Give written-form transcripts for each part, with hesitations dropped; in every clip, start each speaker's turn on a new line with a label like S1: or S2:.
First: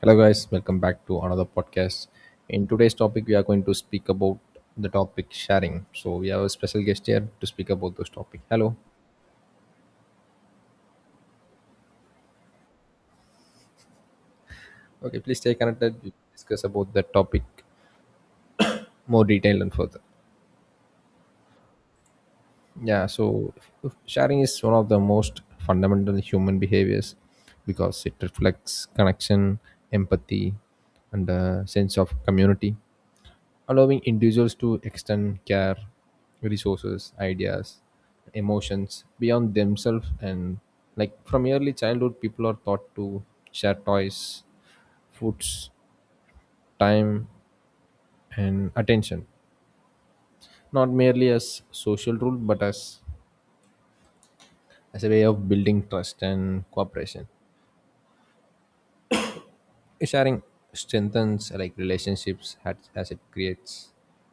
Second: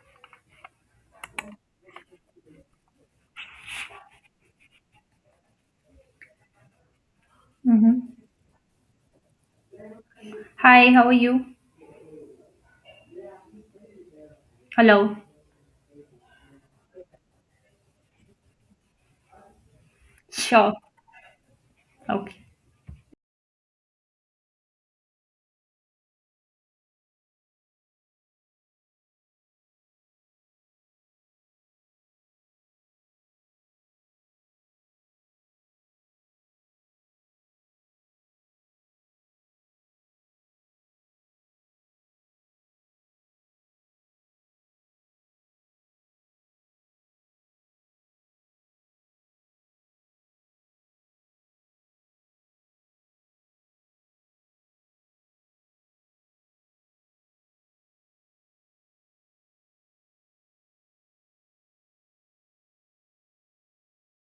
S1: Hello, guys. Welcome back to another podcast. In today's topic, we are going to speak about the topic sharing. So we have a special guest here to speak about this
S2: Mm-hmm.
S1: topic. Hello.
S2: Hi, how are you? Hello.
S1: Okay, please stay connected. We discuss about the topic more detailed and further.
S2: Sure. Okay.
S1: Yeah. So sharing is one of the most fundamental human behaviors because it reflects connection, empathy, and a sense of community, allowing individuals to extend care, resources, ideas, emotions beyond themselves. And like from early childhood, people are taught to share toys, foods, time, and attention, not merely as social rule, but as a way of building trust and cooperation. Sharing strengthens like relationships as it creates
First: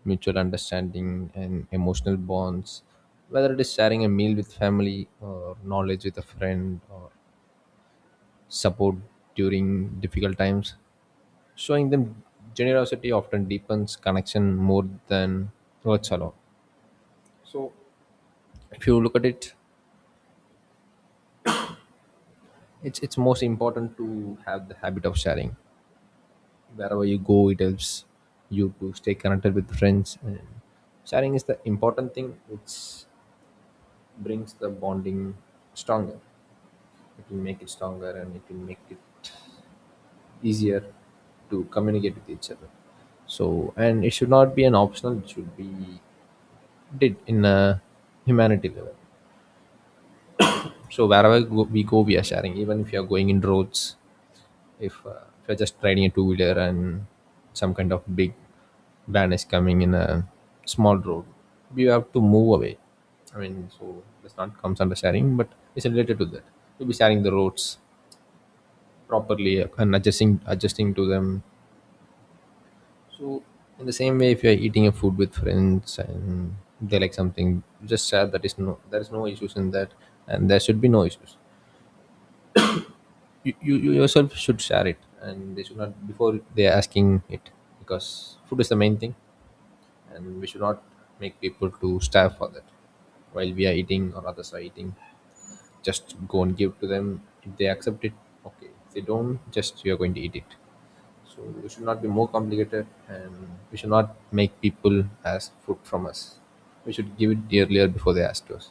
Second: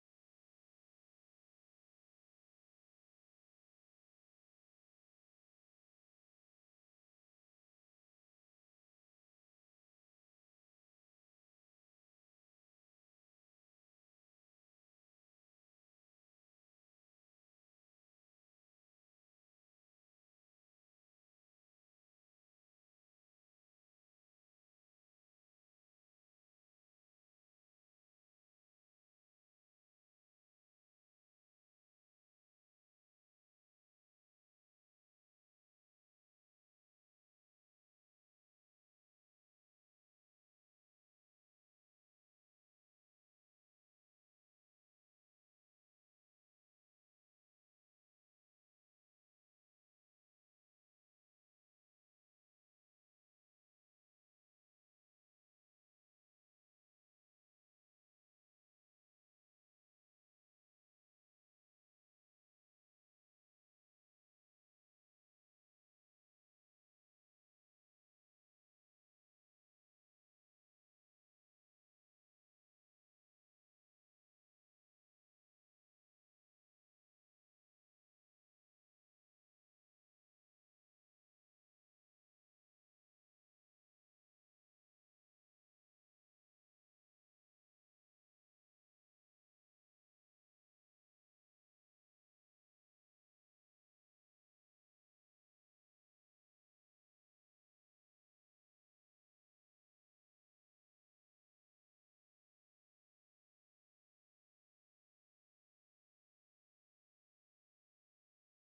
S1: mutual understanding and emotional bonds, whether it is sharing a meal with family or knowledge with a friend or support during difficult times. Showing them generosity often deepens connection more than words alone. If you look at it, it's most important to have the habit of sharing. Wherever you go, it helps you to stay connected with friends, and sharing is the important thing which brings the bonding stronger. It will make it stronger, and it will make it easier to communicate with each other. So and it should not be an optional, it should be did in a humanity level. So wherever we go, we are sharing. Even if you are going in roads, if you're just riding a two wheeler and some kind of big van is coming in a small road, you have to move away. I mean, so this not comes under sharing, but it's related to that. You'll be sharing the roads properly and adjusting to them. So in the same way, if you're eating a food with friends and they like something, just share that. Is no There is no issues in that, and there should be no issues. You yourself should share it, and they should not before they are asking it, because food is the main thing and we should not make people to starve for that while we are eating or others are eating. Just go and give to them. If they accept it, okay. If they don't, just you are going to eat it. So we should not be more complicated, and we should not make people ask food from us. We should give it earlier before they ask us.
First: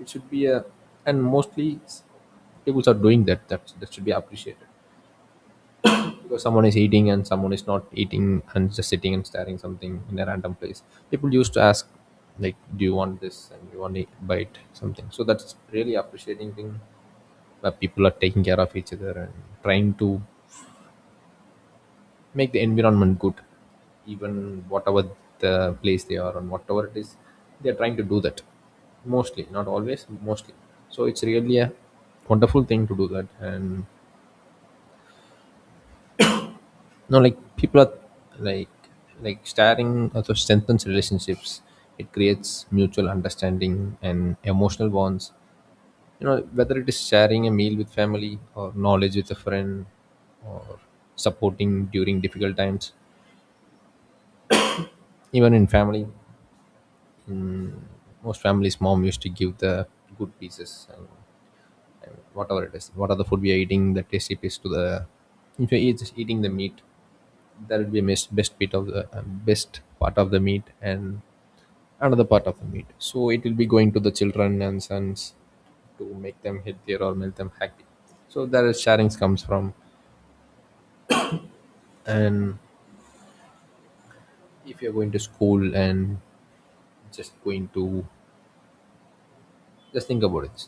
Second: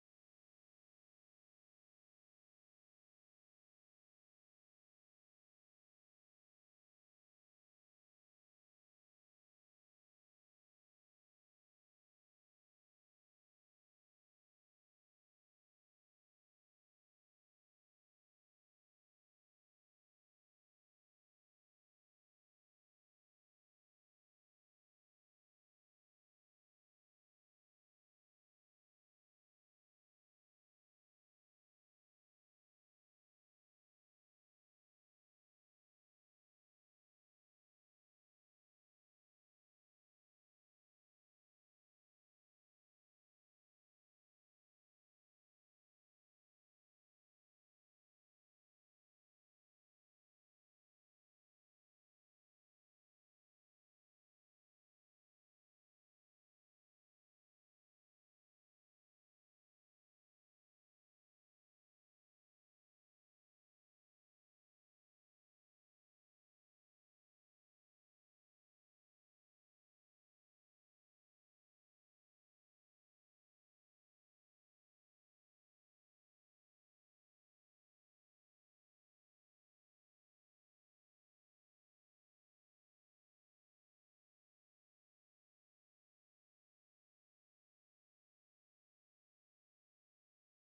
S1: It should be a, and mostly people are doing that, that should be appreciated, because someone is eating and someone is not eating and just sitting and staring something in a random place. People used to ask, like, do you want this and you want to bite something. So that's really appreciating thing, where people are taking care of each other and trying to make the environment good, even whatever the place they are and whatever it is, they're trying to do that. Mostly, not always, mostly. So it's really a wonderful thing to do that. And no, like people are like like starting also strengthens relationships. It creates mutual understanding and emotional bonds. Whether it is sharing a meal with family or knowledge with a friend or supporting during difficult times. Even in family, in most families, mom used to give the good pieces and whatever it is, what are the food we are eating, the tasty piece to the, if you're just eating the meat, that will be missed best bit of the best part of the meat and another part of the meat, so it will be going to the children and sons to make them healthier or make them happy. So there is sharings comes from. And if you're going to school and just going to, just think about it,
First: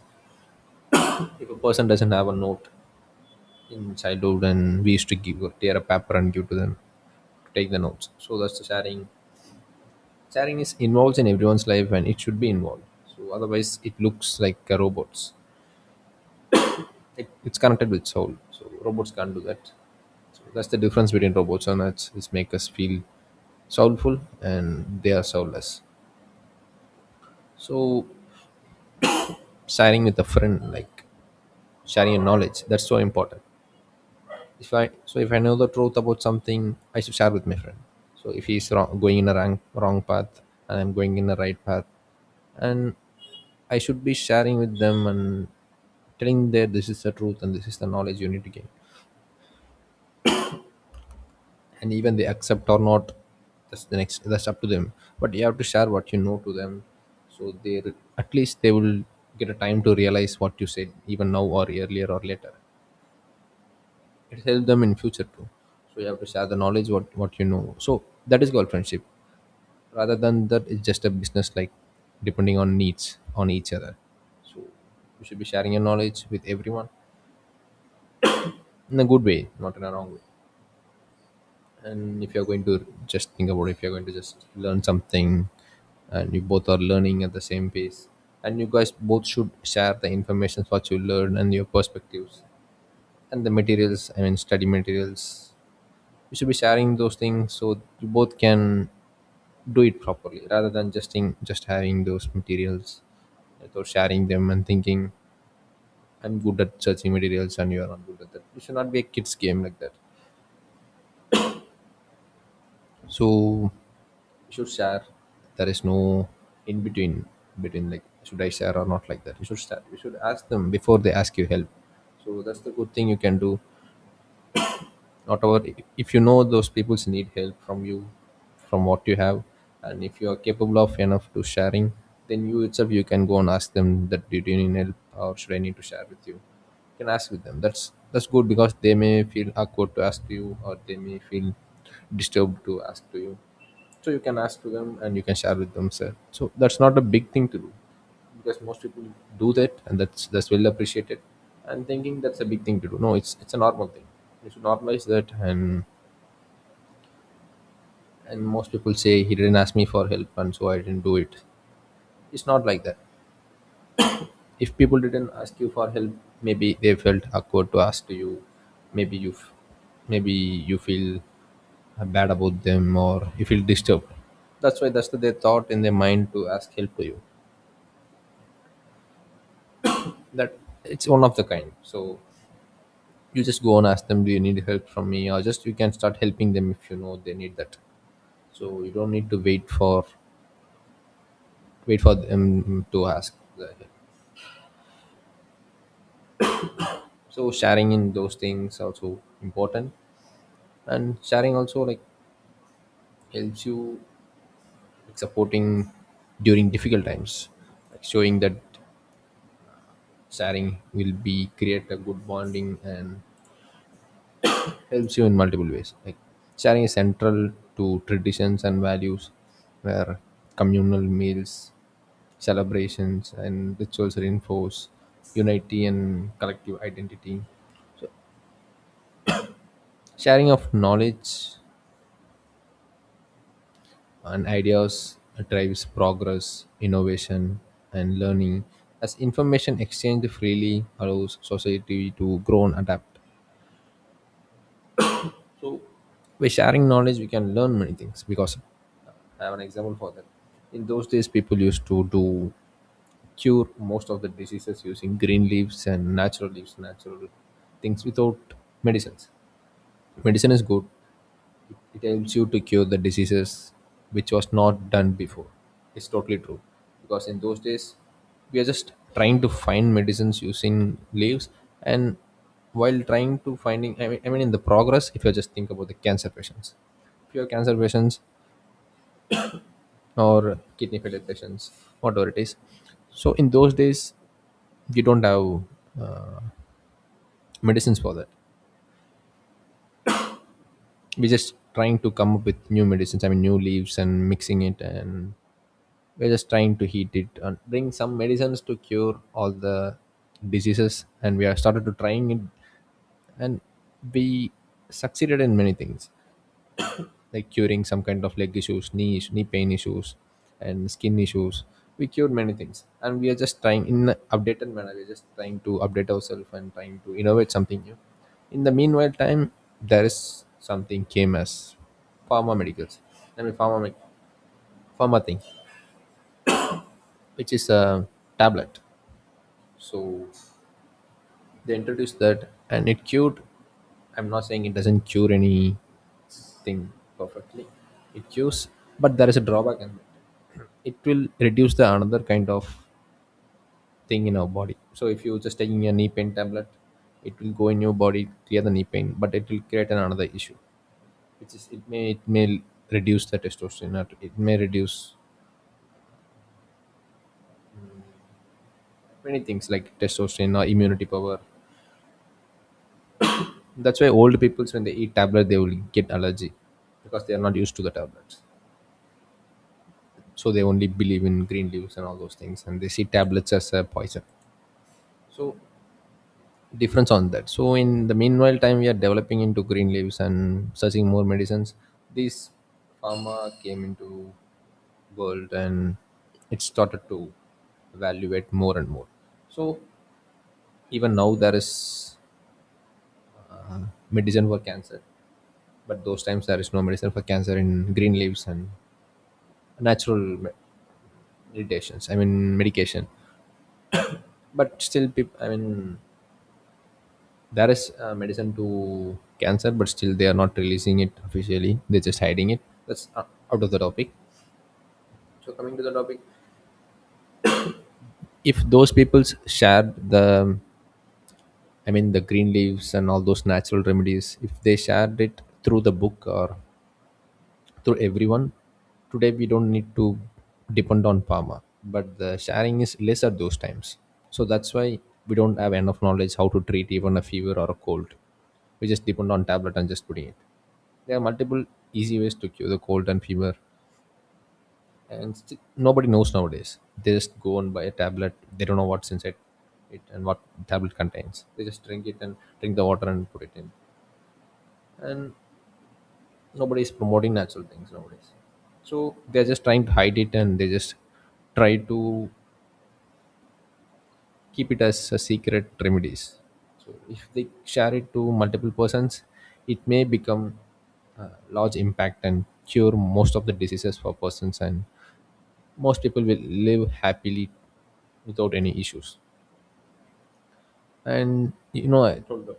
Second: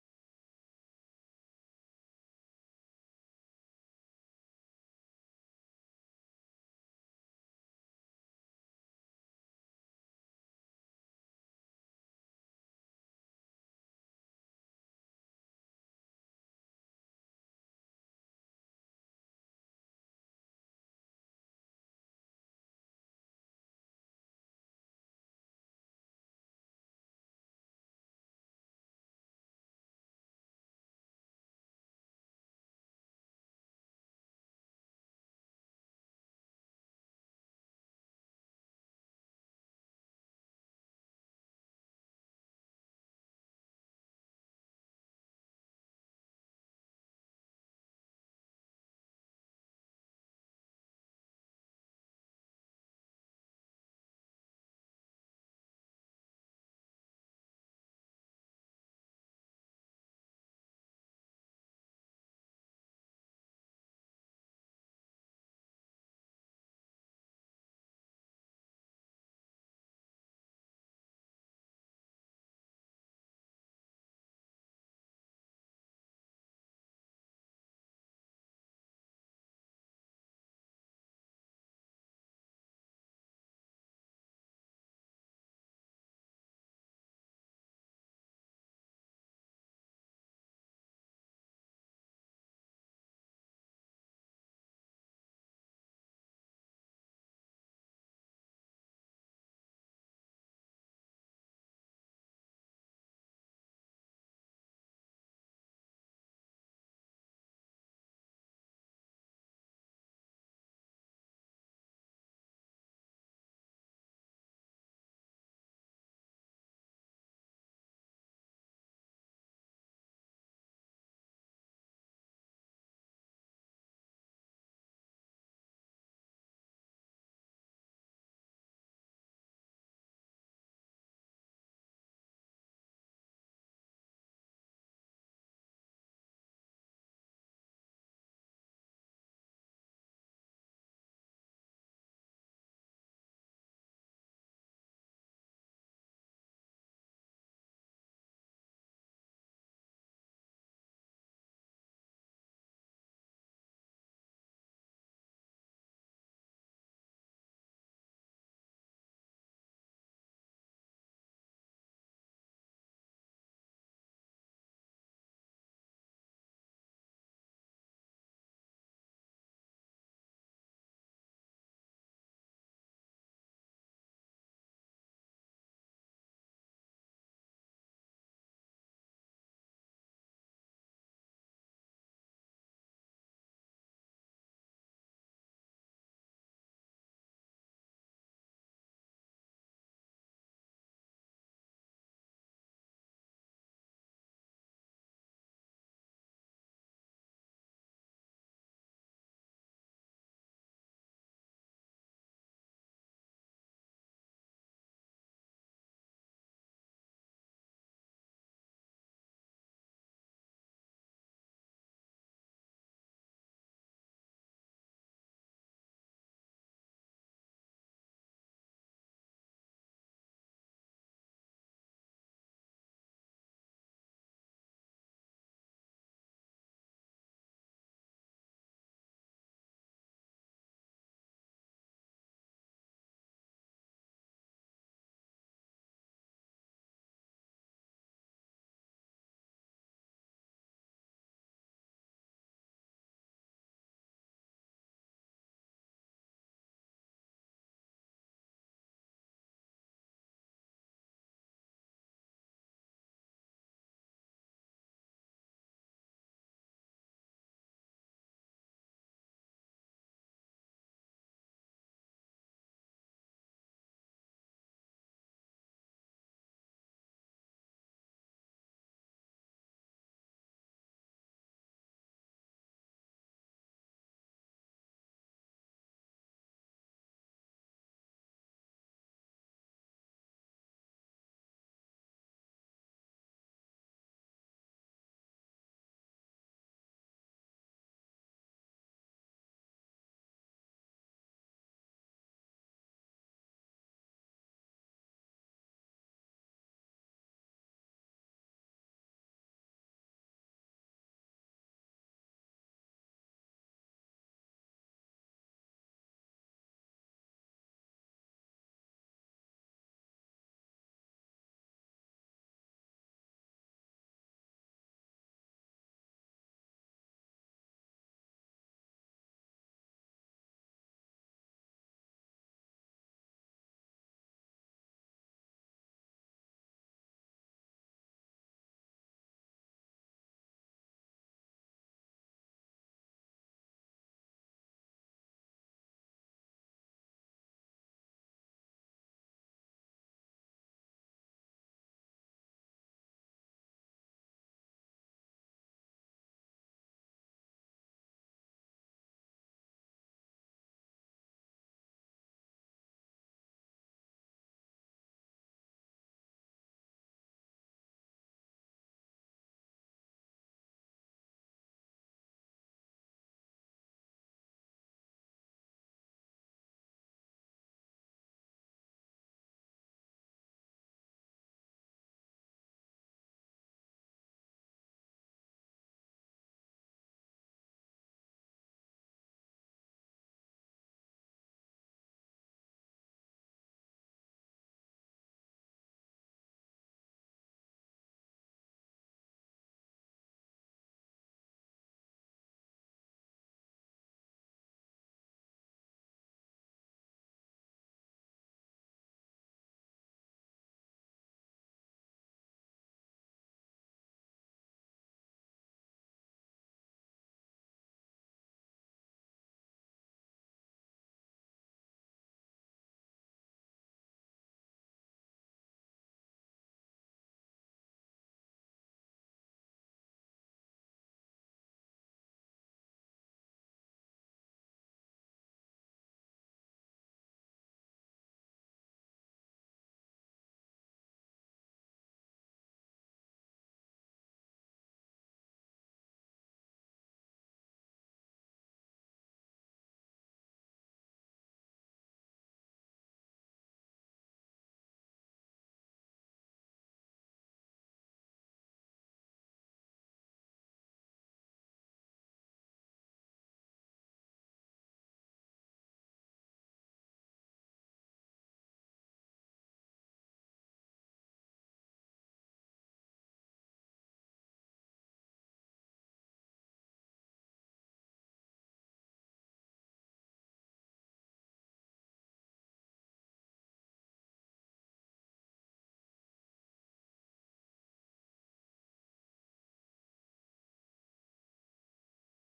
S1: if a person doesn't have a note in childhood, and we used to give tear a paper and give to them to take the notes, so that's the sharing. Sharing is involved in everyone's life, and it should be involved. So otherwise it looks like a robots. It's connected with soul, so robots can't do that. So that's the difference between robots and us, is make us feel soulful and they are soulless. So sharing with a friend, like sharing your knowledge, that's so important. If I know the truth about something, I should share with my friend. So if he's wrong, going in a wrong path, and I'm going in the right path, and I should be sharing with them and telling them this is the truth and this is the knowledge you need to gain. And even they accept or not, that's the next. That's up to them. But you have to share what you know to them, so they at least they will get a time to realize what you said, even now or earlier or later. It helps them in future too. So you have to share the knowledge, what you know. So that is called friendship. Rather than that, it's just a business, like depending on needs on each other. So you should be sharing your knowledge with everyone in a good way, not in a wrong way. And if you're going to, just think about, if you're going to just learn something and you both are learning at the same pace, and you guys both should share the information what you learn and your perspectives and the materials, I mean study materials. You should be sharing those things, so you both can do it properly, rather than just having those materials without sharing them and thinking I'm good at searching materials and you are not good at that. It should not be a kids game like that. So you should share. There is no in between, like should I share or not, like that. You should start, you should ask them before they ask you help. So that's the good thing you can do. Whatever, if you know those people's need help from you, from what you have, and if you are capable of enough to sharing, then you itself you can go and ask them that do you need help or should I need to share with you. You can ask with them. That's good, because they may feel awkward to ask to you, or they may feel disturbed to ask to you. So you can ask to them and you can share with them, sir. So that's not a big thing to do, because most people do that, and that's well appreciated. And thinking that's a big thing to do, no, it's a normal thing. You should normalize that. And most people say he didn't ask me for help, and so I didn't do it. It's not like that. If people didn't ask you for help, maybe they felt awkward to ask to you. Maybe you maybe you feel bad about them, or you feel disturbed. That's why their thought in their mind to ask help to you. That it's one of the kind. So you just go and ask them, do you need help from me, or just you can start helping them if you know they need that. So you don't need to wait for wait for them to ask the help. So sharing in those things also important. And sharing also like helps you, like supporting during difficult times, like showing that sharing will be create a good bonding and helps you in multiple ways. Like sharing is central to traditions and values, where communal meals, celebrations, and rituals reinforce unity and collective identity. Sharing of knowledge and ideas drives progress, innovation, and learning, as information exchanged freely allows society to grow and adapt. So by sharing knowledge, we can learn many things. Because I have an example for that. In those days, people used to do cure most of the diseases using green leaves and natural leaves, natural things without medicines. Medicine is good, it helps you to cure the diseases which was not done before. It's totally true. Because in those days, we are just trying to find medicines using leaves and while trying to finding I mean in the progress if you just think about the cancer patients, if you have cancer patients or kidney failure patients, whatever it is. So in those days you don't have uh, medicines for that. We're just trying to come up with new medicines, I mean new leaves, and mixing it. And we're just trying to heat it and bring some medicines to cure all the diseases, and we have started to trying it. And we succeeded in many things, like curing some kind of leg issues, knee pain issues and skin issues. We cured many things and we are just trying in an updated manner, we're just trying to update ourselves and trying to innovate something new. In the meanwhile time, there is something came as pharma medicals, I mean pharma thing, which is a tablet. So they introduced that and it cured. I'm not saying it doesn't cure anything perfectly. It cures, but there is a drawback in it. It will reduce the another kind of thing in our body. So if you're just taking a knee pain tablet, it will go in your body, clear the knee pain, but it will create an another issue, which is it may reduce the testosterone. Or it may reduce many things like testosterone or immunity power. That's why old peoples, when they eat tablet, they will get allergy because they are not used to the tablets. So they only believe in green leaves and all those things, and they see tablets as a poison. So difference on that. So in the meanwhile time, we are developing into green leaves and searching more medicines. This pharma came into world and it started to evaluate more and more. So even now there is uh, medicine for cancer. But those times there is no medicine for cancer in green leaves and natural me- meditations. I mean medication. But still, peop I mean there is medicine to cancer, but still they are not releasing it officially. They're just hiding it. That's out of the topic. So coming to the topic, if those people shared the, I mean the green leaves and all those natural remedies, if they shared it through the book or to everyone. Today we don't need to depend on Pharma, but the sharing is less at those times. So that's why we don't have enough knowledge how to treat even a fever or a cold. We just depend on tablet and just putting it. There are multiple easy ways to cure the cold and fever, and nobody knows nowadays. They just go and buy a tablet. They don't know what's inside it and what tablet contains. They just drink it and drink the water and put it in. And nobody is promoting natural things nowadays, so they're just trying to hide it and they just try to keep it as a secret remedies. So if they share it to multiple persons, it may become a large impact and cure most of the diseases for persons, and most people will live happily without any issues. And you know told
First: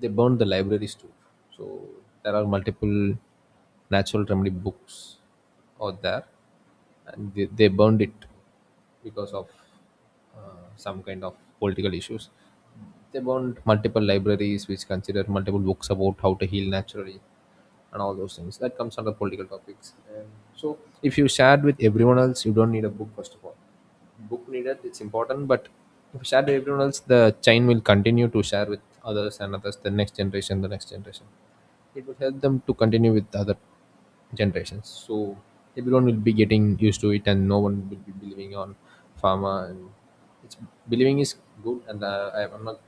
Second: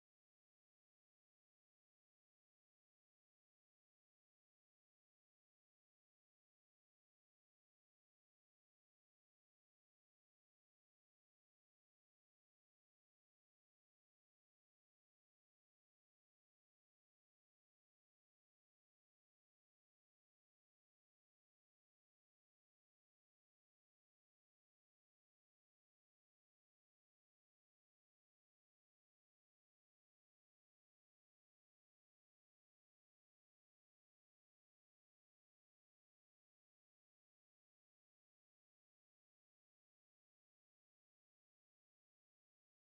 S1: they burned the libraries too. So there are multiple natural remedy books out there, and they burned it because of some kind of political issues. They burned multiple libraries which consider multiple books about how to heal naturally and all those things. That comes under political topics. And so if you shared with everyone else, you don't need a book. First of all, book needed, it's important, but if you share to everyone else, the chain will continue to share with others and others, the next generation, the next generation. It will help them to continue with the other generations. So everyone will be getting used to it and no one will be believing on pharma. And it's believing is good. And I, I'm not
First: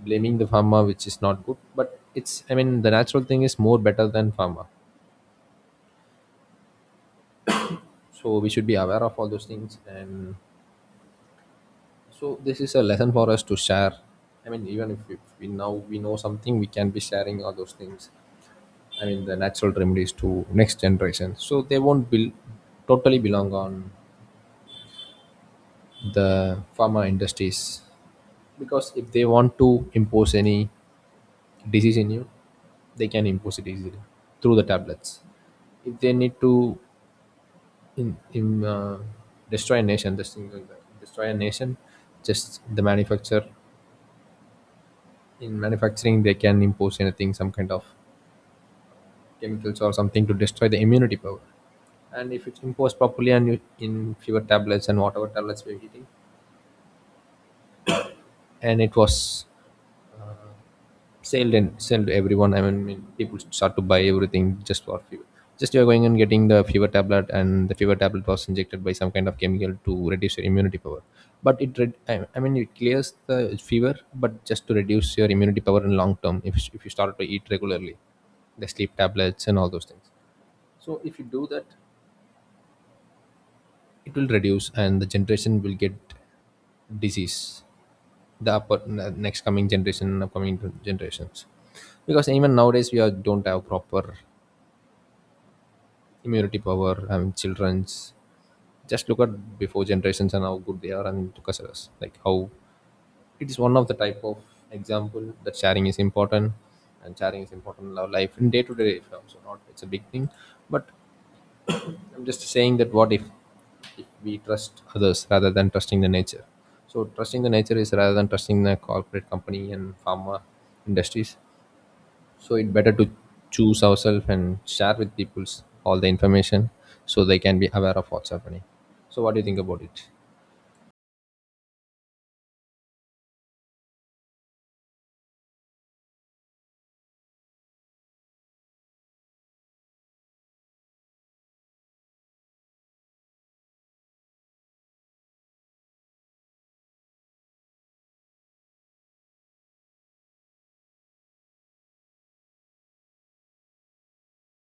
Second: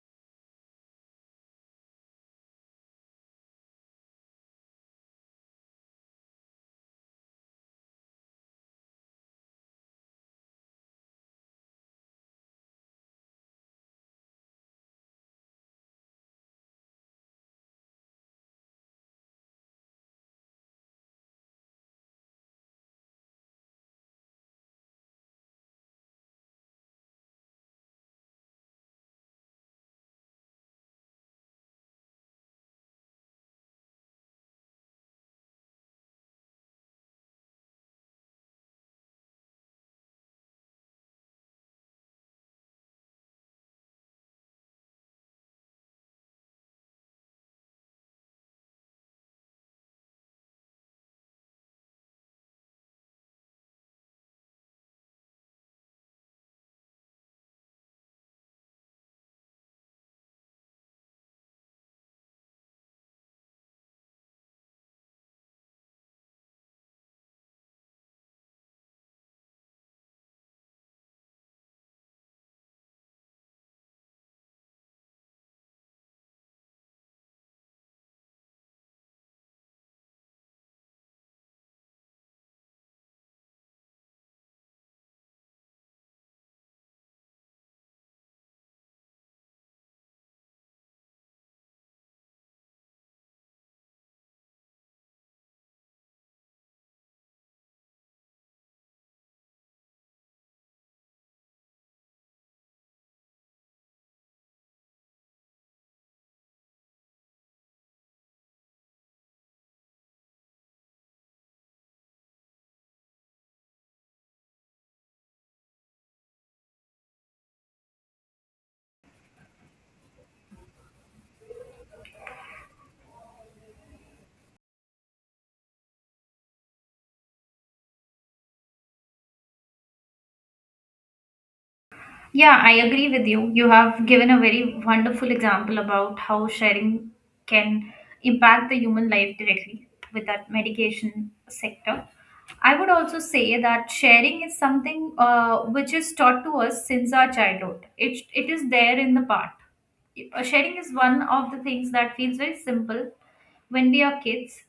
S1: blaming the pharma, which is not good, but it's, I mean, the natural thing is more better than pharma. So we should be aware of all those things. And so this is a lesson for us to share. I mean, even if we now we know something, we can be sharing all those things. I mean, the natural remedies to next generation, so they won't be totally belong on the pharma industries, because if they want to impose any disease in you, they can impose it easily through the tablets. If they need to in destroy a nation, just think like that, destroy a nation, just the manufacturer in manufacturing, they can impose anything, some kind of chemicals or something, to destroy the immunity power. And if it's imposed properly and you, in fewer tablets and whatever tablets we're eating, and it was uh, sold and sold to everyone. I mean, people start to buy everything just for fever. Just you're going and getting the fever tablet, and the fever tablet was injected by some kind of chemical to reduce your immunity power. But it, I mean, it clears the fever, but just to reduce your immunity power in long term. If you start to eat regularly, the sleep tablets and all those things. So if you do that, it will reduce, and the generation will get disease, the upper the next coming generation and generations, because even nowadays we are don't have proper immunity power, I mean children's. Just look at before generations and how good they are, and to us, like how it is one of the type of example that sharing is important. And sharing is important in our life, in day-to-day life also, not it's a big thing. But I'm just saying that what if we trust others rather than trusting the nature. So trusting the nature is rather than trusting the corporate company and pharma industries. So it better to choose ourselves and share with people all the information so they can be aware of what's happening. So what do you think about it?
S2: Yeah, I agree with you. You have given a very wonderful example about how sharing can impact the human life directly with that medication sector. I would also say that sharing is something which is taught to us since our childhood. It is there in the part. Sharing is one of the things that feels very simple when we are kids.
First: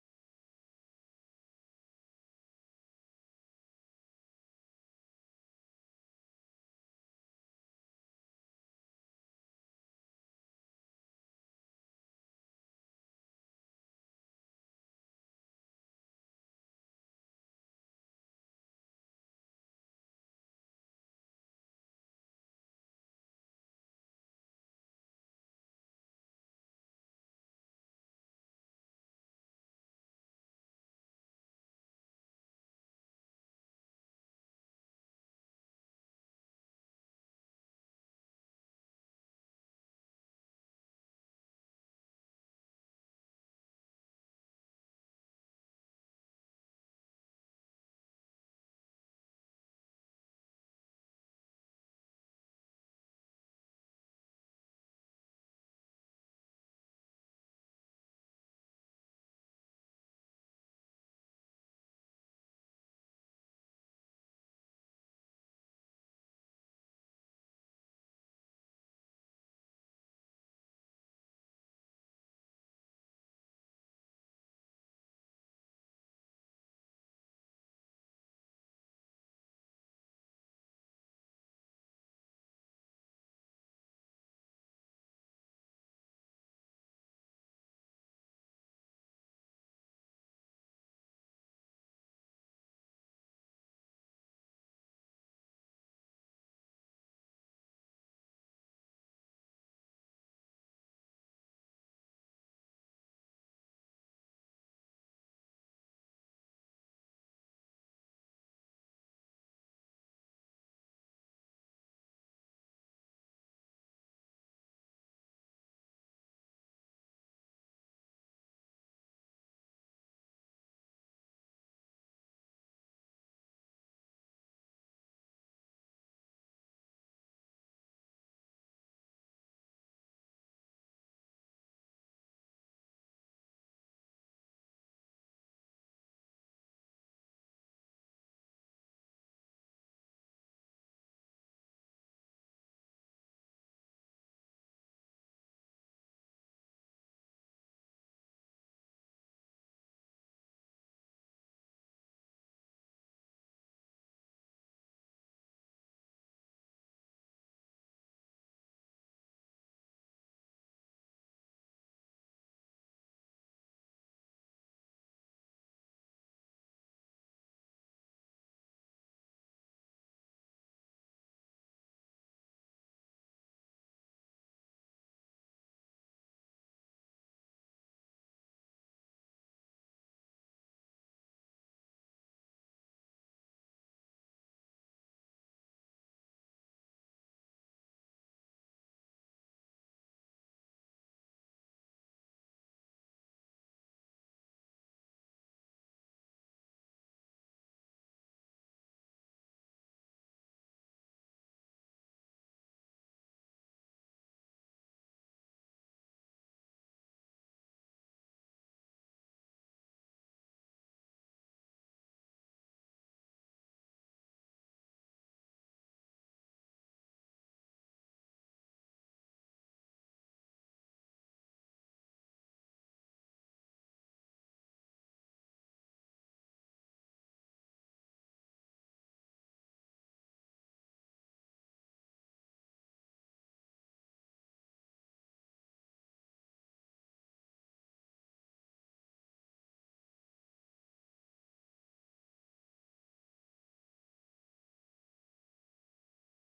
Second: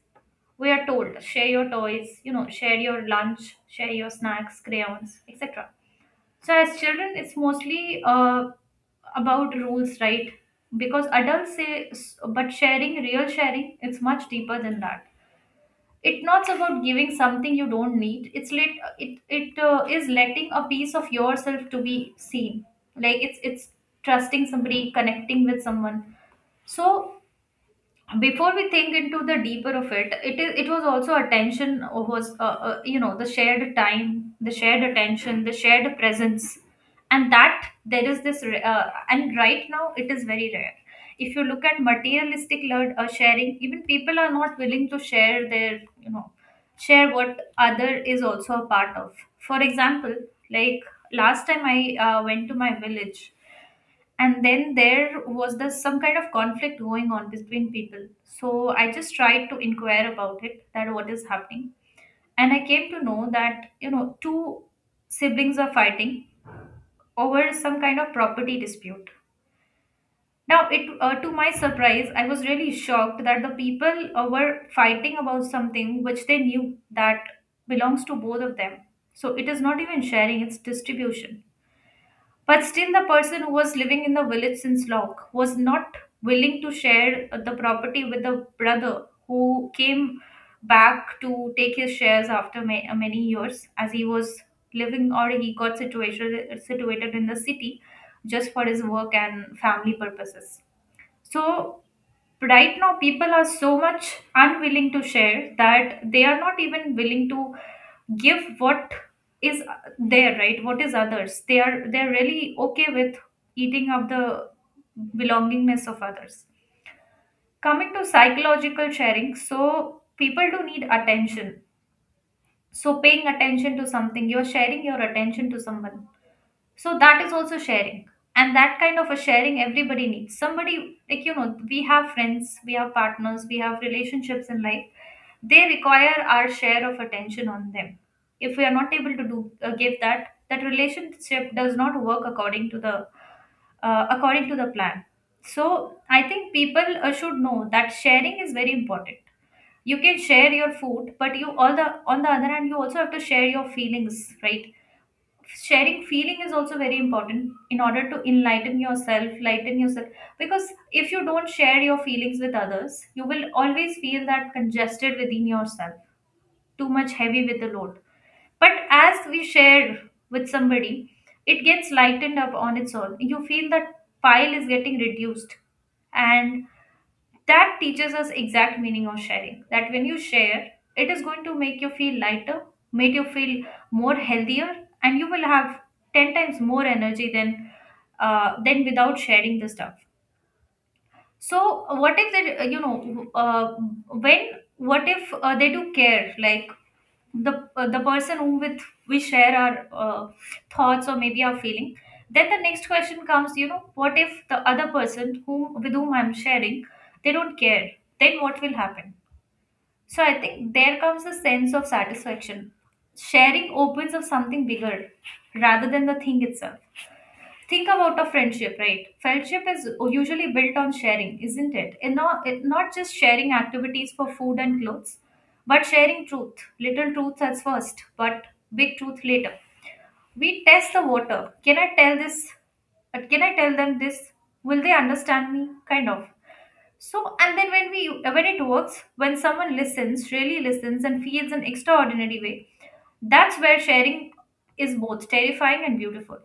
S2: We are told share your toys, you know, share your lunch, share your snacks, crayons, etc, so as children, it's mostly about rules, right? Because adults say, but sharing, real sharing, it's much deeper than that. It's not about giving something you don't need. It is letting a piece of yourself to be seen. Like it's trusting somebody, connecting with someone. So before we think into the deeper of it, it is, it was also attention, was you know, the shared time, the shared attention, the shared presence. And that there is this re- and right now it is very rare. If you look at materialistic sharing, even people are not willing to share their, you know, share what other is also a part of. For example, like last time I went to my village, and then there was the some kind of conflict going on between people. So I just tried to inquire about it, that what is happening, and I came to know that, you know, two siblings are fighting over some kind of property dispute. Now it, to my surprise, I was really shocked that the people were fighting about something which they knew that belongs to both of them. So it is not even sharing, it's distribution. But still, the person who was living in the village since long was not willing to share the property with the brother who came back to take his shares after many years, as he was living, or he got situated in the city just for his work and family purposes. So, right now, people are so much unwilling to share that they are not even willing to give what is there, right, what is others. They, are they're really okay with eating up the belongingness of others. Coming to psychological sharing, so people do need attention. So paying attention to something, you're sharing your attention to someone, so that is also sharing. And that kind of a sharing, everybody needs somebody. Like, you know, we have friends, we have partners, we have relationships in life. They require our share of attention on them. If we are not able to do give that, that relationship does not work according to the, according to the plan. So I think people should know that sharing is very important. You can share your food, but you, all the, on the other hand, you also have to share your feelings, right? Sharing feeling is also very important in order to enlighten yourself, lighten yourself. Because if you don't share your feelings with others, you will always feel that congested within yourself, too much heavy with the load. But as we share with somebody, it gets lightened up on its own. You feel that pile is getting reduced. And that teaches us exact meaning of sharing. That when you share, it is going to make you feel lighter, make you feel more healthier, and you will have 10 times more energy than without sharing the stuff. So what if they, you know, when, what if they do care? Like the person who with we share our thoughts or maybe our feeling. Then the next question comes, you know, what if the other person whom, with whom I'm sharing, they don't care, then what will happen? So I think there comes a sense of satisfaction. Sharing opens up something bigger rather than the thing itself. Think about a friendship, right? Friendship is usually built on sharing, isn't it? And not, it, not just sharing activities for food and clothes, but sharing truth. Little truths at first, but big truth later. We test the water. Can I tell this? Can I tell them this? Will they understand me? Kind of. So, and then when we when it works, when someone listens, really listens, and feels an extraordinary way, that's where sharing is both terrifying and beautiful.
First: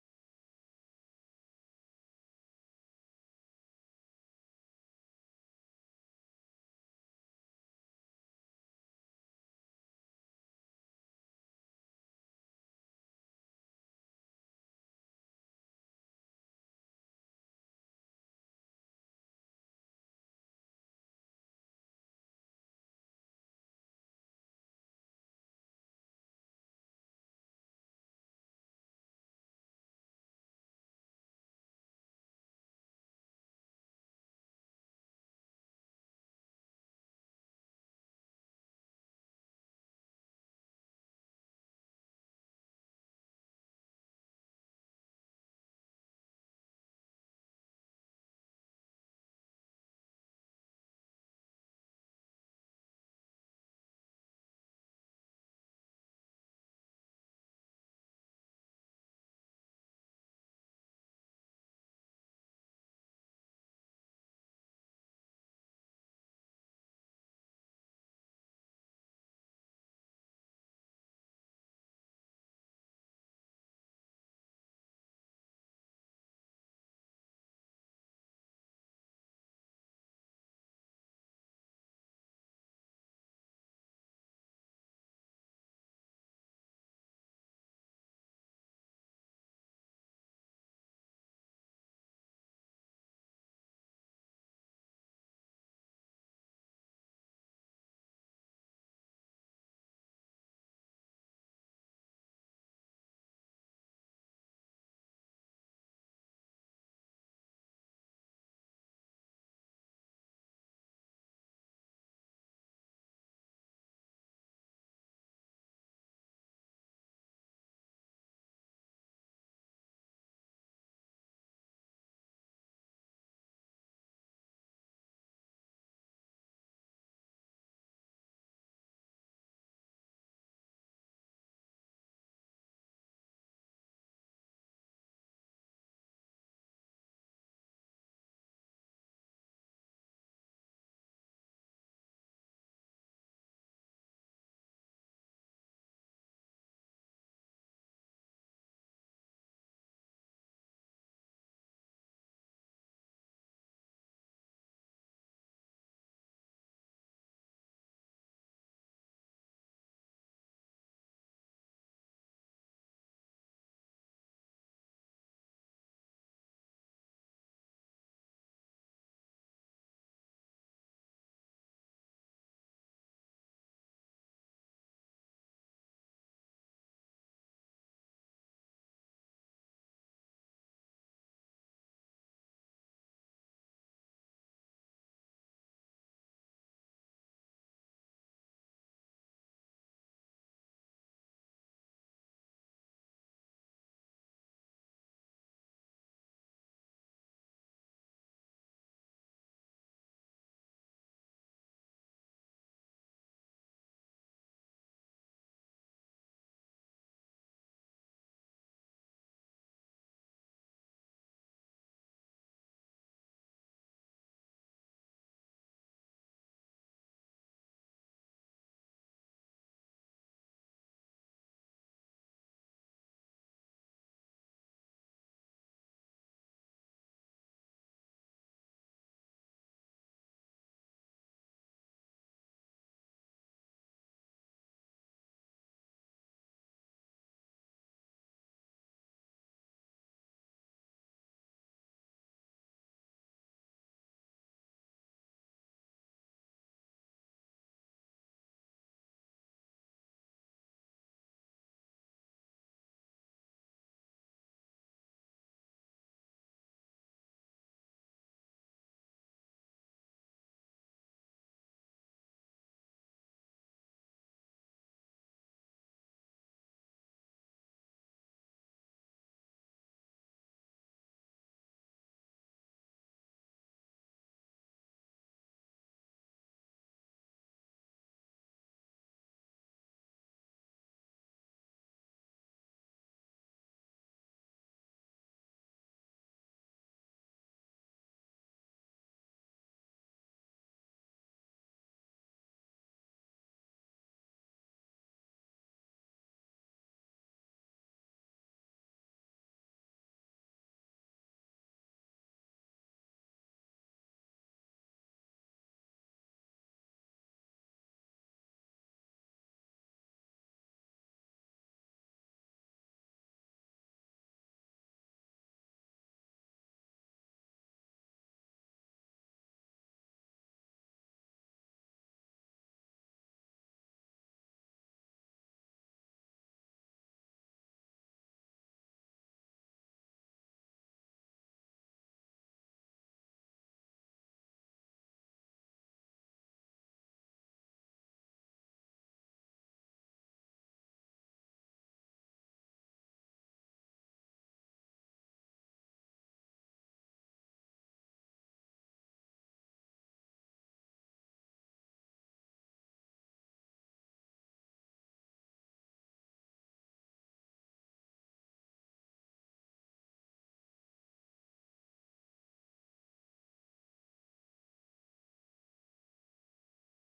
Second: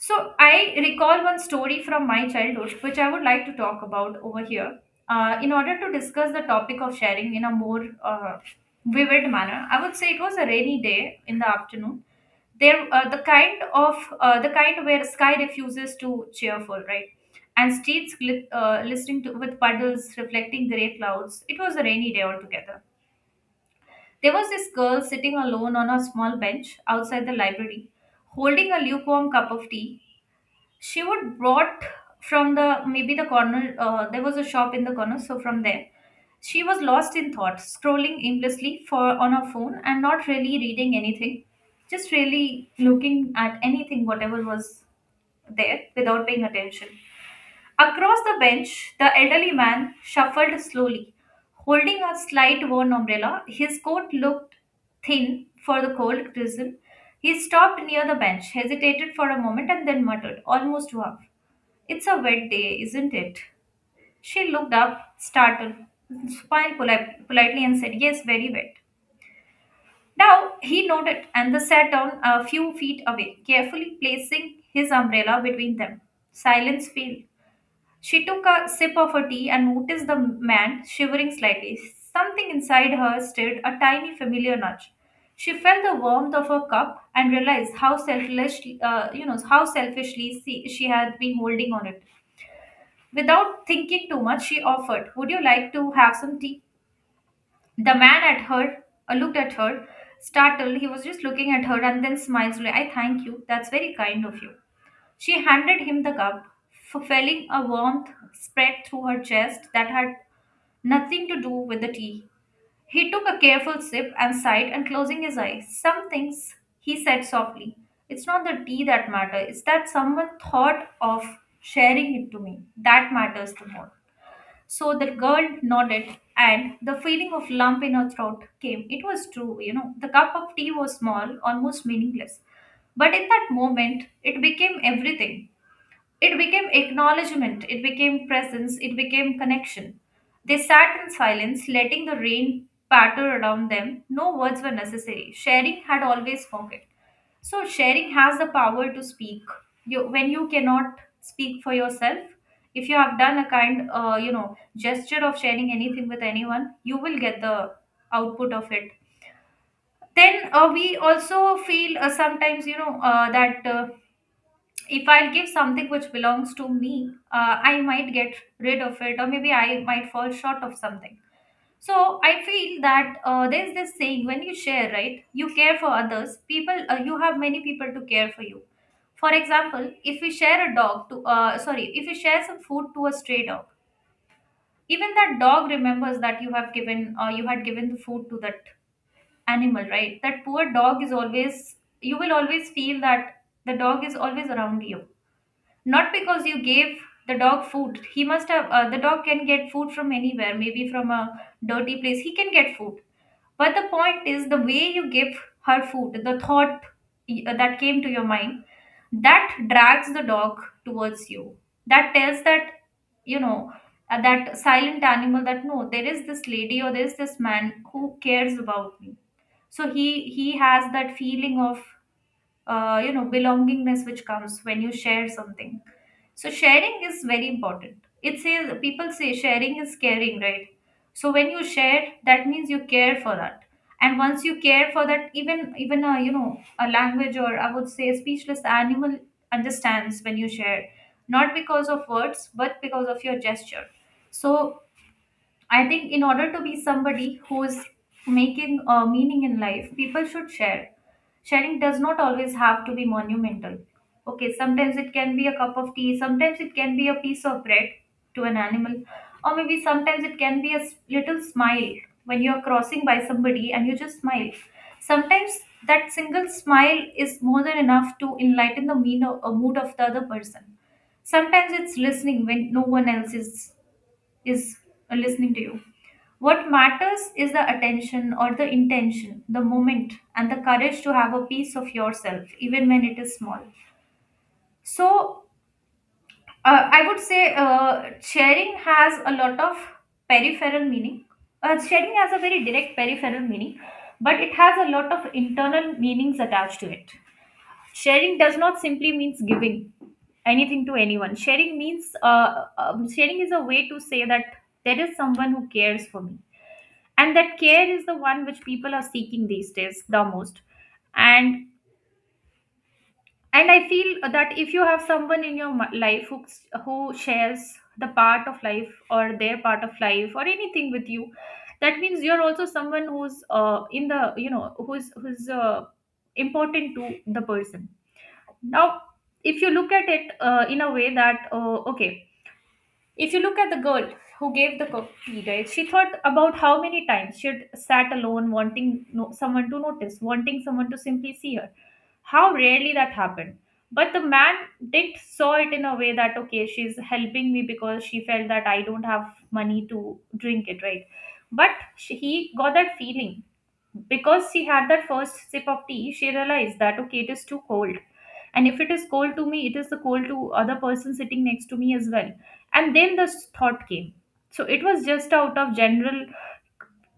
S2: So I recall one story from my childhood, which I would like to talk about over here. In order to discuss the topic of sharing in a more vivid manner, I would say it was a rainy day in the afternoon. There, the kind where sky refuses to cheerful, right? And streets glit listening to with puddles reflecting grey clouds. It was a rainy day altogether. There was this girl sitting alone on a small bench outside the library, holding a lukewarm cup of tea she would brought from the, maybe the corner, there was a shop in the corner, so from there. She was lost in thought, scrolling aimlessly for on her phone and not really reading anything, just really looking at anything whatever was there without paying attention. Across the bench, the elderly man shuffled slowly, holding a slight worn umbrella. His coat looked thin for the cold drizzle. He stopped near the bench, hesitated for a moment, and then muttered almost to half, it's a wet day, isn't it? She looked up, startled, smiled politely, and said, yes, very wet. Now he nodded, and they sat down a few feet away, carefully placing his umbrella between them. Silence fell. She took a sip of her tea and noticed the man shivering slightly. Something inside her stirred a tiny familiar nudge. She felt the warmth of her cup and realized how selfishly, you know, how selfishly she had been holding on it. Without thinking too much, she offered, would you like to have some tea? The man at her looked at her, startled. He was just looking at her and then smiled slowly. I thank you. That's very kind of you. She handed him the cup, feeling a warmth spread through her chest that had nothing to do with the tea. He took a careful sip and sighed and closing his eyes. Some things, he said softly. It's not the tea that matters, it's that someone thought of sharing it to me. That matters the most. So the girl nodded, and the feeling of lump in her throat came. It was true, you know. The cup of tea was small, almost meaningless. But in that moment, it became everything. It became acknowledgement, it became presence, it became connection. They sat in silence, letting the rain patter around them. No words were necessary. Sharing had always spoken. So, sharing has the power to speak. You, when you cannot speak for yourself, if you have done a kind, you know, gesture of sharing anything with anyone, you will get the output of it. Then we also feel sometimes, you know, that. If I give something which belongs to me, I might get rid of it, or maybe I might fall short of something. So I feel that there's this saying, when you share, right? You care for others. People, you have many people to care for you. For example, if we share a dog to, sorry, if we share some food to a stray dog, even that dog remembers that you have given, you had given the food to that animal, right? That poor dog is always, you will always feel that the dog is always around you, not because you gave the dog food. He must have, the dog can get food from anywhere, maybe from a dirty place he can get food. But the point is the way you give her food, the thought that came to your mind, that drags the dog towards you. That tells that, you know, that silent animal that no, there is this lady or there is this man who cares about me. So he has that feeling of you know, belongingness, which comes when you share something. So sharing is very important. It says, people say sharing is caring, right? So when you share, that means you care for that. And once you care for that, even, a, you know, a language, or I would say a speechless animal understands when you share, not because of words but because of your gesture. So I think in order to be somebody who's making a meaning in life, people should share. Sharing does not always have to be monumental. Okay, sometimes it can be a cup of tea, sometimes it can be a piece of bread to an animal, or maybe sometimes it can be a little smile when you're crossing by somebody and you just smile. Sometimes that single smile is more than enough to enlighten the mean or mood of the other person. Sometimes it's listening when no one else is listening to you. What matters is the attention or the intention, the moment, and the courage to have a piece of yourself, even when it is small. So, I would say sharing has a lot of peripheral meaning. Sharing has a very direct peripheral meaning, but it has a lot of internal meanings attached to it. Sharing does not simply means giving anything to anyone. Sharing means sharing is a way to say that there is someone who cares for me, and that care is the one which people are seeking these days the most. And and i feel that if you have someone in your life who who shares the part of life or their part of life or anything with you, that means you're also someone who's in the who's important to the person. Now if you look at it in a way that okay, if you look at the girl who gave the cookie, right, she thought about how many times she'd sat alone, wanting someone to notice, wanting someone to simply see her. How rarely that happened. But the man did saw it in a way that okay, she's helping me because she felt that I don't have money to drink it, right? But he got that feeling because she had that first sip of tea, she realized that okay, it is too cold. And if it is cold to me, it is the cold to other person sitting next to me as well. And then this thought came. So it was just out of general,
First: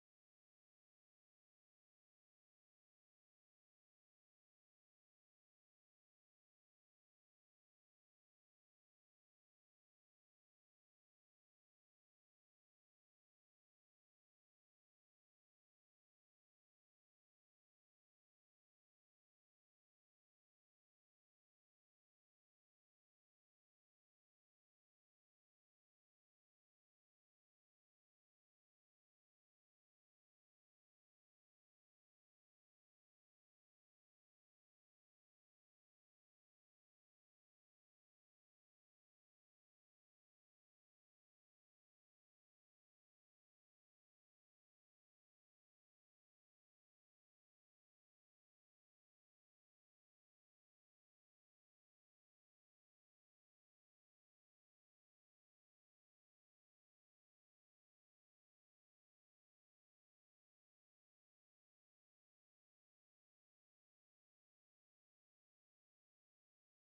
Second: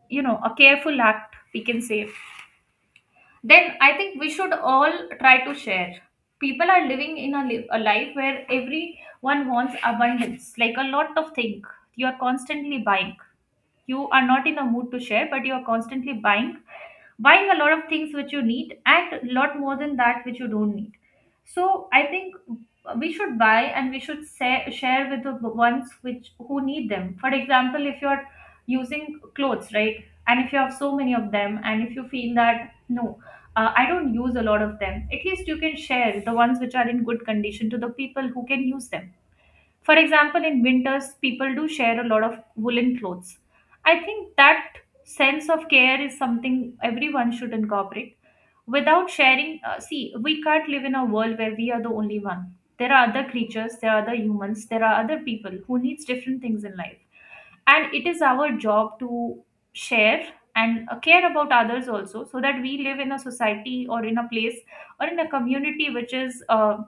S2: you know, a careful act, we can say. Then I think we should all try to share. People are living in a life where everyone wants abundance, like a lot of things. You are constantly buying. You are not in a mood to share, but you are constantly buying, a lot of things which you need and a lot more than that which you don't need. So I think we should buy and we should share with the ones which who need them. For example, if you're using clothes, right, and if you have so many of them and if you feel that no, I don't use a lot of them, at least you can share the ones which are in good condition to the people who can use them. For example, in winters, people do share a lot of woolen clothes. I think that sense of care is something everyone should incorporate. Without sharing, see, we can't live in a world where we are the only one. There are other creatures, there are other humans, there are other people who needs different things in life. And it is our job to share and care about others also, so that we live in a society or in a place or in a community which is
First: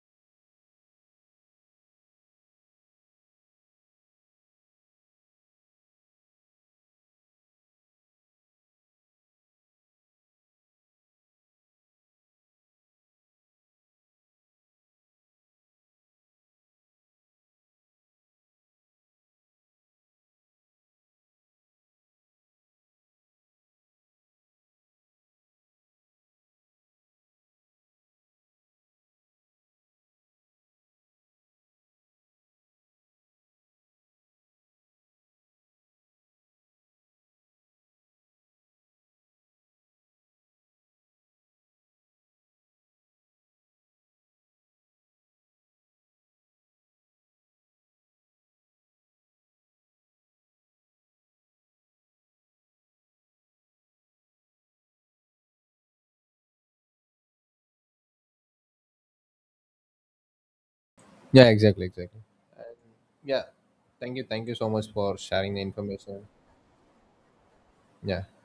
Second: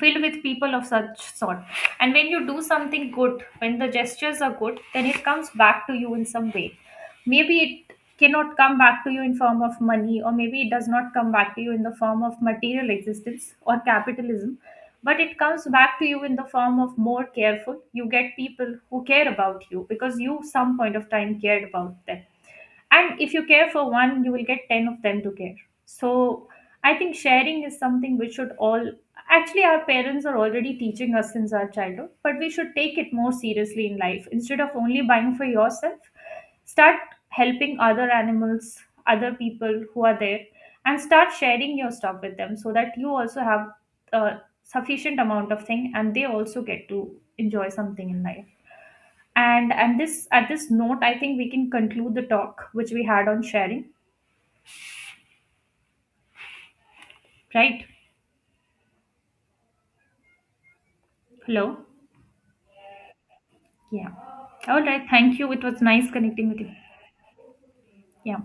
S2: filled with people of such sort. And when you do something good, when the gestures are good, then it comes back to you in some way. Maybe it cannot come back to you in form of money, or maybe it does not come back to you in the form of material existence or capitalism, but it comes back to you in the form of more careful you get people who care about you because you some point of time cared about them. And if you care for one, you will get 10 of them to care. So I think sharing is something we should all, actually our parents are already teaching us since our childhood, but we should take it more seriously in life instead of only buying for yourself. Start helping other animals, other people who are there, and start sharing your stuff with them so that you also have a sufficient amount of thing and they also get to enjoy something in life. And this at this note, I think we can conclude the talk which we had on sharing. Right?
S1: Yeah,
S2: Hello?
S1: exactly, exactly. Yeah.
S2: Yeah.
S1: Thank you, thank you so
S2: All
S1: much
S2: right.
S1: for
S2: Thank you.
S1: sharing the
S2: It was nice
S1: information.
S2: connecting with you.
S1: Yeah.
S2: Yeah.